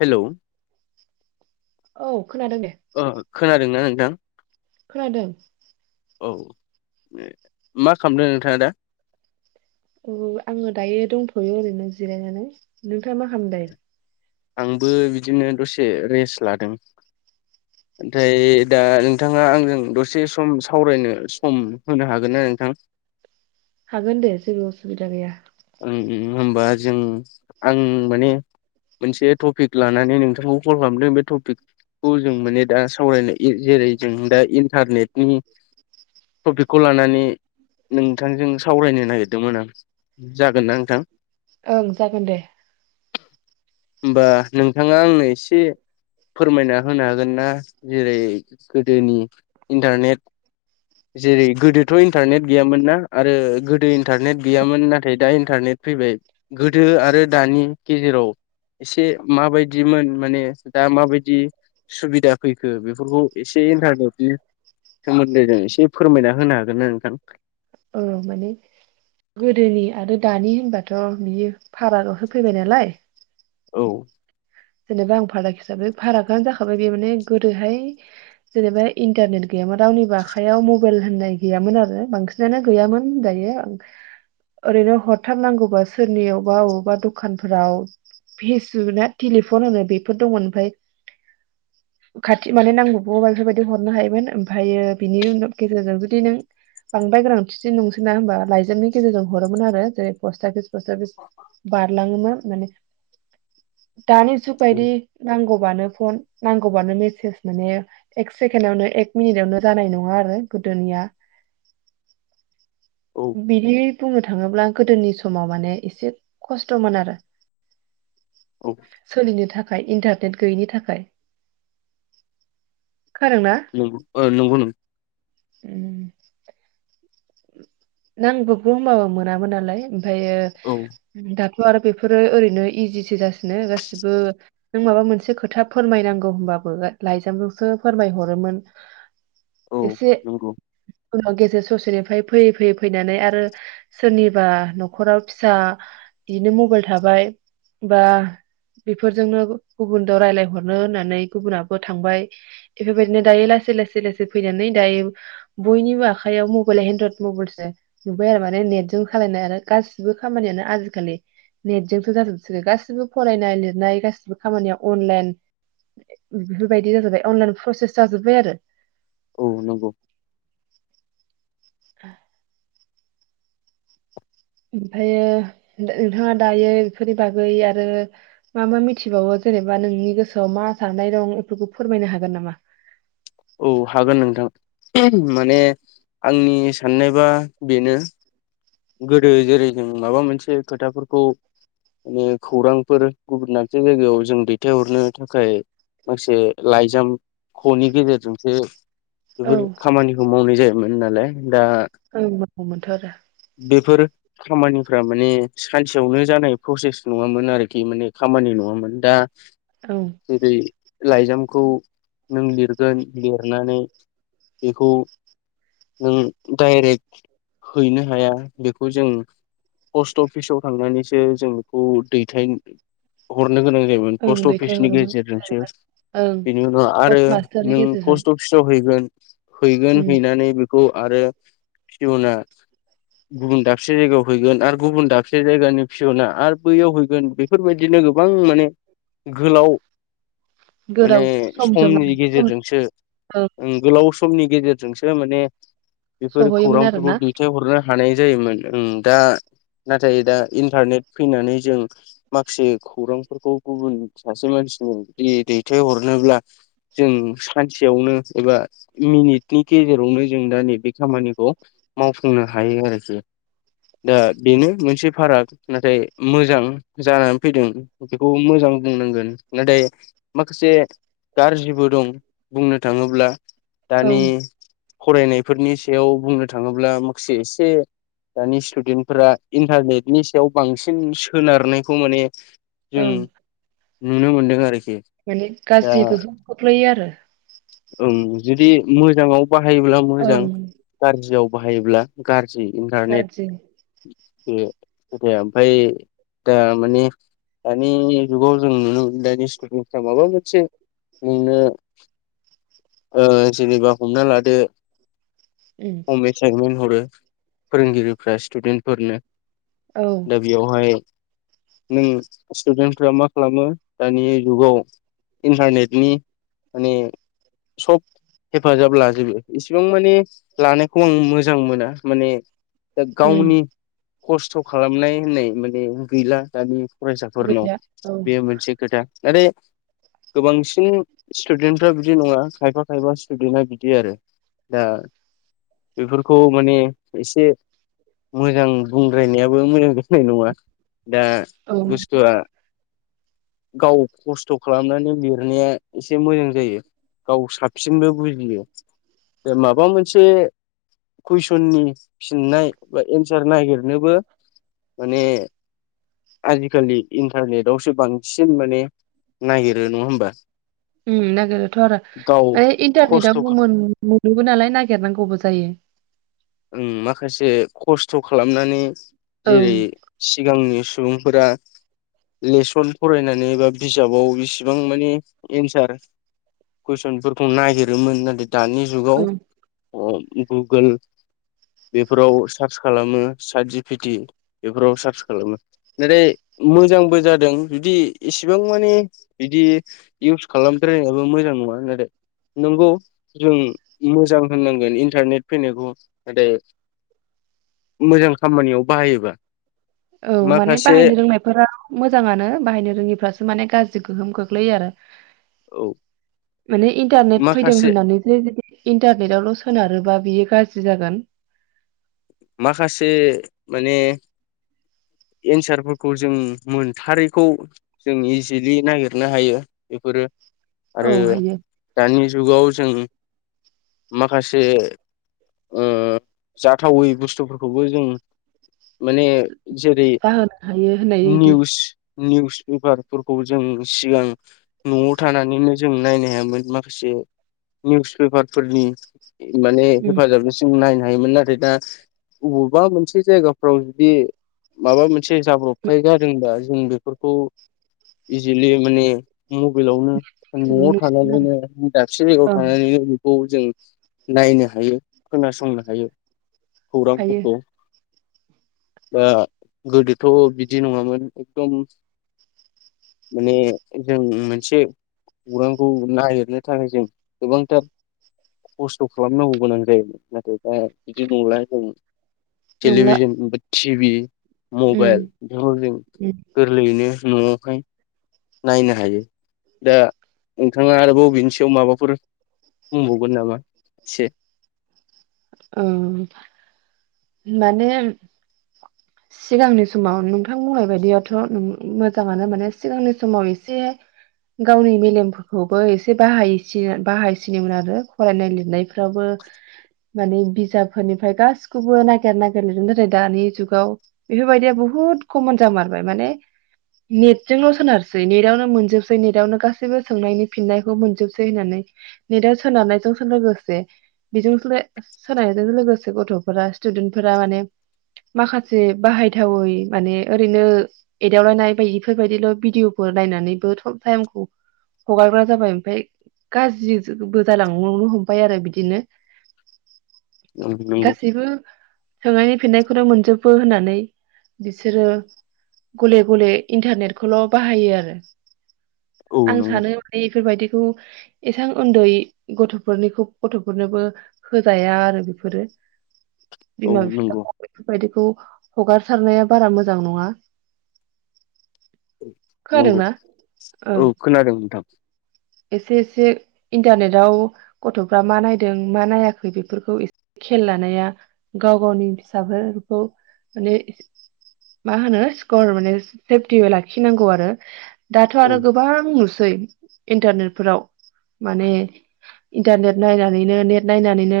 Hello औ खोनादों दे ओ खोनादोंना नोंथां खोनादों औ मा खालामदों नोंथाङा दा अ आङो दायो दंथयो ओरैनो जिरायनानै नोंथाङा मा खालामदों? आंबो बिदिनो दसे रेस लादों‌। ओनथाय दा नोंथाङा आंजों दसे सम सावरायनो सम होनो हागोन ना नोंथां हागोन दे जेबो उसुबिदा गैया उम उम होमबा जों आं माने मोनसे टपिक लानानै नोंथांखौ कल खालामदों बे टपिकखौ जों माने दा सावरायनो इ जेरै जों दा इन्टारनेटनि टपिकखौ लानानै नोंथांजों सावरायनो नागिरदोंमोन आं जागोन ना नोंथां ओं जागोन दे होमबा नोंथाङा आंनो एसे फोरमायना होनो हागोन ना जेरै गोदोनि इन्टारनेट जेरै गोदोथ इन्टारनेट गैयामोन ना आरो गोदो इन्टारनेट गैयामोन नाथाय दा इन्टारनेट फैबाय गोदो आरो दानि गेजेराव एसे माबायदिमोन माने दा माबायदि सुबिदा फैखो बेफोरखौ एसे इन्टारनेटनि सोमोन्दै जों एस से फोरमायना होनो हागोन ना नोंथां। औ माने गोदोनि आरो दानि होनबाथ बियो फारागआवसो फैबाय नालाय औ जेनेबा आं फाराग हिसाबै फारागआनो जाखाबाय बे माने गोदोहाय जेनेबा इन्टारनेट गैयाबा रावनिबो आखायाव मबाइल होननाय गैयामोन आरो बांसिनानो गैयामोन होनजायो ओं ओरैनो हरथारनांगौबा सोरनियावबा अबावबा दखानफ्राव पि सि अ ना टेलिफन होनो बेफोर दंमोन ओमफाय खाथि माने नांब्रबगौबा बेफोरबायदि हरनो हायोमोन ओमफायो बिनि उनाव गेजेरजों जुदि नों बांद्राय गोनांथि नंसोना होमबा लाइजामनि गेजेरजों हरोमोन आरो जेरै पस्ट थाफिस [unintelligible] बारलाङोमोन माने दानि जुग बायदि नांगौबानो फन नांगौबानो मेसेज माने एक सेकेणडावनो एक मिनिटावनो जानाय नङा आरो गोदोनिया औ बिदि बुंनो थाङोब्ला गोदोनि समाव माने एसे खस्थमोन आरो औ सोलिनो था खाय इन्टारनेट गैयैनि थाखाय खोनादोंना नोंगौ ओ नोंगौ नोंथां उम नांबबगौ होनबाबो मोनामोन नालाय उम ओमफायो औ दाथ थ आरो बेफोरो ओरैनो इजिसो जासिनो गासिबो नों माबा मोनसे खोथा फोरमायनांगौ होमबाबो लाइजामजोंसो फोरमाय हरोमोन औ एसे नंगौ उनाव गेजेर ससेनिफ्राय फैयै फैयै फैनानै आरो सोरनिबा नखराव फिसा बिदिनो मबाइल थाबाय बा बेफोरजोंनो गु-गुबुन दो रायलायहरनो होननानै गुबुनाबो थांबाय बेफोरबायदिनो दायो लासै लासै लासै फैनानै दायो बयनिबो आखाइयाव मबाइल एन्द्रद मबाइलसो नुबाय आरो माने नेटजों खालायनाय आरो गासिबो खामानियानो आजिखालि नेटजोंसो जाजोबसै गासिबो फरायनाय लिरनाय गासिबो खामानिया अनलाइन बेफोरबायदि जाजोब्बाय अनलाइन प्रसेस जाजोबबाय आरो औ नोंगौ [unintelligible] ओमफायो नो-नोंथाङा दायो बेफोरनि बागै आरो मा मा मिथिबावो जेनेबा नोंनि गोसोआव मा साननाय दं बेफोरखौ फोरमायनो हागोन नामा औ हागोन नोंथां माने आंनि साननायबा बेनो गोदो जेरै जों माबा मोनसे खोथाफोरखौ माने खौरांफोर गुबुन मोनसे जायगायाव जों दैथायहरनो थाखाय माखासे लाइजाम खनि गेजेरजोंसो औ बेफोर खामानिखौ मावनाय जायो मोनोनालाय दा मोनथ आरो बेफोर खामानिफ्रा माने सानसेयावनो जानाय प्रसेस नङामोन आरोखि माने खामानि नङामोन दा ओं जेरै लाइजामखौ नों लिरगोन लिरनानै बेखौ नों डाइरेक्ट हैनो हाया बेखौ जों पस्त अफिसाव थांनानैसो जों बेखौ दैथाय हर हरनो गोनां जायोमोन ओं पस्ट अफिसनि दैथायहरोमोन गेजेरजोंसो ओं बेनि उनाव आरो पस्ट मास्टारनि नों गेजेरजों पस्ट अफिसाव हैगोन [inaudible] हैगोन उम हैनानै बे खौ आरो खेवना गुबुन दाबसे जायगायाव हैगोन आरो गुबुन दाबसे जायगानि फियना आरो बैयाव हैगोन बेफोरबायदिनो गोबां माने गोलाव माने गोराव समजों समनि सम गेजेरजोंसो ओं ओम गोलाव सम समनि गेजेरजोंसो माने बेफोर सहैयोमोन खौरांफोरखौ आरोना दैथाय दा हानाय जायोमोन ओम दा नाथाय दा इन्टारनेट फैनानै जों माखासे खौरांफोरखौ गुबुन सासे मानसिनो जि दैथायहरनोब्ला जों सानसेयावनो एबा मिनिटनि गेजेरावनो जों दा नैबे खामानिखौ मावफुंनो हायो आरोखि दा बेनो मोनसे फाराग नाथाय मोजां जानानै फैदों बेखौ मोजां बुंनांगोन नाथाय माखासे गाज्रिबो दं बुंनो थाङोब्ला। दानि ओं फरायनायफोरनि सायाव बुंनो था थाङोब्ला माखासे एसे दानि स्टुडेन्टफोरा इन्टारनेटनि सायाव बांसिन सोनारनायखौ माने औ। जों नुनो मोनदों आरो माने गाज्रि गोहोम खोख्लैयो आरो ओं जुदि मोजाङाव। बाहायोब्ला मोजां ओं गाज्रियाव बाहायोब्ला गार जि इन्टारनेट गाज्रि बे खोथाया ओमफ्राय दा माने दानि जुगाव जों नुनो मोनो दानि स्कुलनिफ्रा माबा मोनसे नुनो ओ जेनेबा हमना लादो उम हम एसाइमेन्ठ हरो फोरोंगिरिफ्रा स्टुडेन्टफोरनो। औ दा बेयावहाय नों स्टुडेन्टफ्रा मा खालामो दानि जुगाव इन्टारनेटनि माने सब हेफाजाब लाजोबो इसिबां माने लानायखौ आं मोजां मोना माने दा उम गावनि खस्थ खालामनाय होननाय माने गैला दानि फरायसाफोरनाव गैला औ बेयो मोनसे खोथा। नाथाय गोबांसिन खायफा खायफा स्टुदेन्टआ बिदि आरो दा बेफोरखौ माने एसे मोजां बुंद्रायनायाबो मोजां नाय नङा दा औ उम बुस्थुआ गाव खस्थ खालामनानै लिरनाया एसे मोजां जायो। गाव साबसिनबो बुजियो दा माबा मोनसे कुइसननि फिननाय बा एन्सार नागिरनोबो माने आजिखालि इन्टारनेटआवसो बांसिन माने नागिरो नङा होमबा? ओम नागेरो थ आरो गाव ओइ इन्टारनेटाव खस्थ' गुमुर मोनोबो नालाय नागिरनांगौबो जायो। ओम माखासे खस्थ खालामनानै ओं जेरै सिगांनि सुबुंफोरा लेसन फरायनानै बा बिजाबाव बिसिबां माने एन्सार कुइसनफोरखौ नागिरोमोन नाथाय दानि जुगाव ओं ओ गुगोल बेफोराव सार्च खालामो सात जि पिटि बेफोराव सार्च खालामो नाथाय मोजांबो जादों जुदि इसेबां माने बिदि इउस खालामद्रायनायाबो मोजां नङा नाथाय नंगौ जों मोजां होननांगोन इन्टारनेट फैनायखौ। नथाय मोजां खामानियाव बाहायोबा औ माने माखासे बाहायनो रोंनायफोरा मोजाङानो बाहायनो रोङिफ्रासो माने गाज्रि गोहोम खोख्लैयो आरो औ माने इन्टारनेट फैदों माखासे होननानै जे इन्टारनेटावल सोनारो बा बियो गाज्रि जागोन माखासे माने एन्सारफोरखौ जों मोनथारैखौ जों इजिलि नागिरनो हायो बेफोरो औ आरो हायो दानि जुगाव जों माखासे ओ जाथावै बुस्थुफोरखौबो जों माने जेरै जाहोनो हायो होननाय बायदि निउस निउस पेपारफोरखौ जों सिगां नआव थानानैनो जों नायनो हायामोन माखासे निउस पेपारफोरनि माने उम हेफाजाबनिसिम नाय हायोमोन नाथाय दा बबावबा मोनसे जायगाफ्राव जुदि माबा मोनसे एसे जाब्रबथाय जादों दा जों बेफोरखौ इजिलि माने मबाइलावनो नआव नुसिगोन थानानैनो दाबसे जायगायाव आरो औ थानानैनो खौ जों नायनो हायो खोनासंनो हायो हायो खौरांफोरखौ दा गोदोथ बिदि नङामोन एकदम माने जों मोनसे खौरांखौ नागिरनो थाखाय जों गोबांथार खस्थ खालामनांगौ गोनां जायोमोन नाथाय दा बिदि नंला औ [unintelligible] नंला थिबि उम मबाइल बेखौ जों उम गोरलैयैनो नुआखाय नायनो हायो दा नोंथाङा आरोबाव बेनि सायाव माबाफोर बुंबावगोन नामा एसे औ माने सिगांनि समाव नोंथां बुंनाय बायदियाथ मोजाङानो माने सिगांनि समाव एसे गावनि मेलेमफोरखौबो एसे बाहाय बाहायसिनोमोन आरो फरायनाय लिरनायफ्रावबो माने बिजाबफोरनिफ्राय गासिखौबो नागिर नागिर लिरो दानि जुगाव बेफोरबायदिया बहुद कमन जामारबाय माने नेटजोंल सोनारसै नेटआवनो मोनजोबसै नेटावनो गासैबो सोंनायनि फिननायखौ मोनजोबसै होननानै नेटाव सोनारनायजोंसो लोगोसे बेजोंस सोनायजों लोगोसे गथफोरा स्टुदेन्ट फोर माने माखासे बाहायथावै माने ओरैनो एदावलायनाय बायदिफोरबायदि भिदिअफोर नायनानैबो टाइमखौ हगारग्रा जाबाय ओमफफ्राय गाज्रिबो जालांनो हमबाय आरो बिदिनो नंगौ गासैबो सोंनायनि फिननायखौनो मोनजोबो होननानै बिसोरो गले गले इन्टारनेटखौल बाहायो आरो औ आं नंगौ सानो माने बेफोरबायदिखौ एसेबां उन्दै गथफोरनिखौ गथफोरनोबो होजाया आरो बेफोरो औ बिमा नंगौ बिफाखौ बेफोरबायदिखौ हगारसारनाया बारा मोजां नङा नंगौ खोनादोंना औ ओं खोनादों नोंथां [inaudible] एसे एसे इन्टारनेटाव गथफ्रा मा नायदों मा नायाखै बेफोरखौ एसे खेल लानाया गाव गावनि फिसाफोरखौ माने मा होनो सिकर माने सेफटि लाखिनांगौ आरो दाथ औ आरो गोबां नुसै [unintelligible] इन्टारनेट फोराव माने इन्टारनेट नायनानैनो नेट नायनानैनो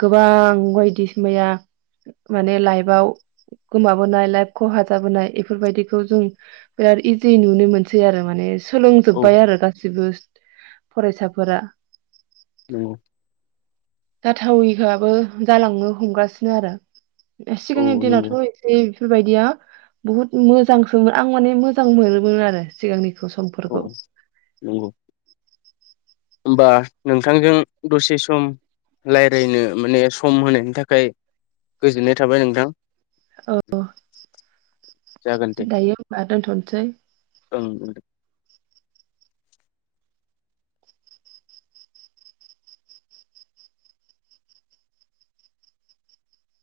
गोबां बायदिसिनाया माने लाइफआव गोमाबोनाय लाइफ खहााजाबोनाय बेफोरबायदिखौ जों बिराद इजि नुनो मोनसै आरो माने औ सोलोंजोबबाय आरो गा गासिबो फरायसाफोरा नंगौ जाथावैहाबो जालांनो हमगासिनो आरो औ सिगांनि दिनावथ नंगौ एसे बेफोरबायदिया बुहुत मोजांसोमोन आं माने मोजां मोनोमोन आरो सिगांनिखौ सम औ नंगौ होमबा नोंथांजों दसे सम रायलायनो माने सम होनायनि थाखाय गोजोननाय थाबाय नोंथां औ जागोन दे दायो होनबा दोनथनसै ओं ओं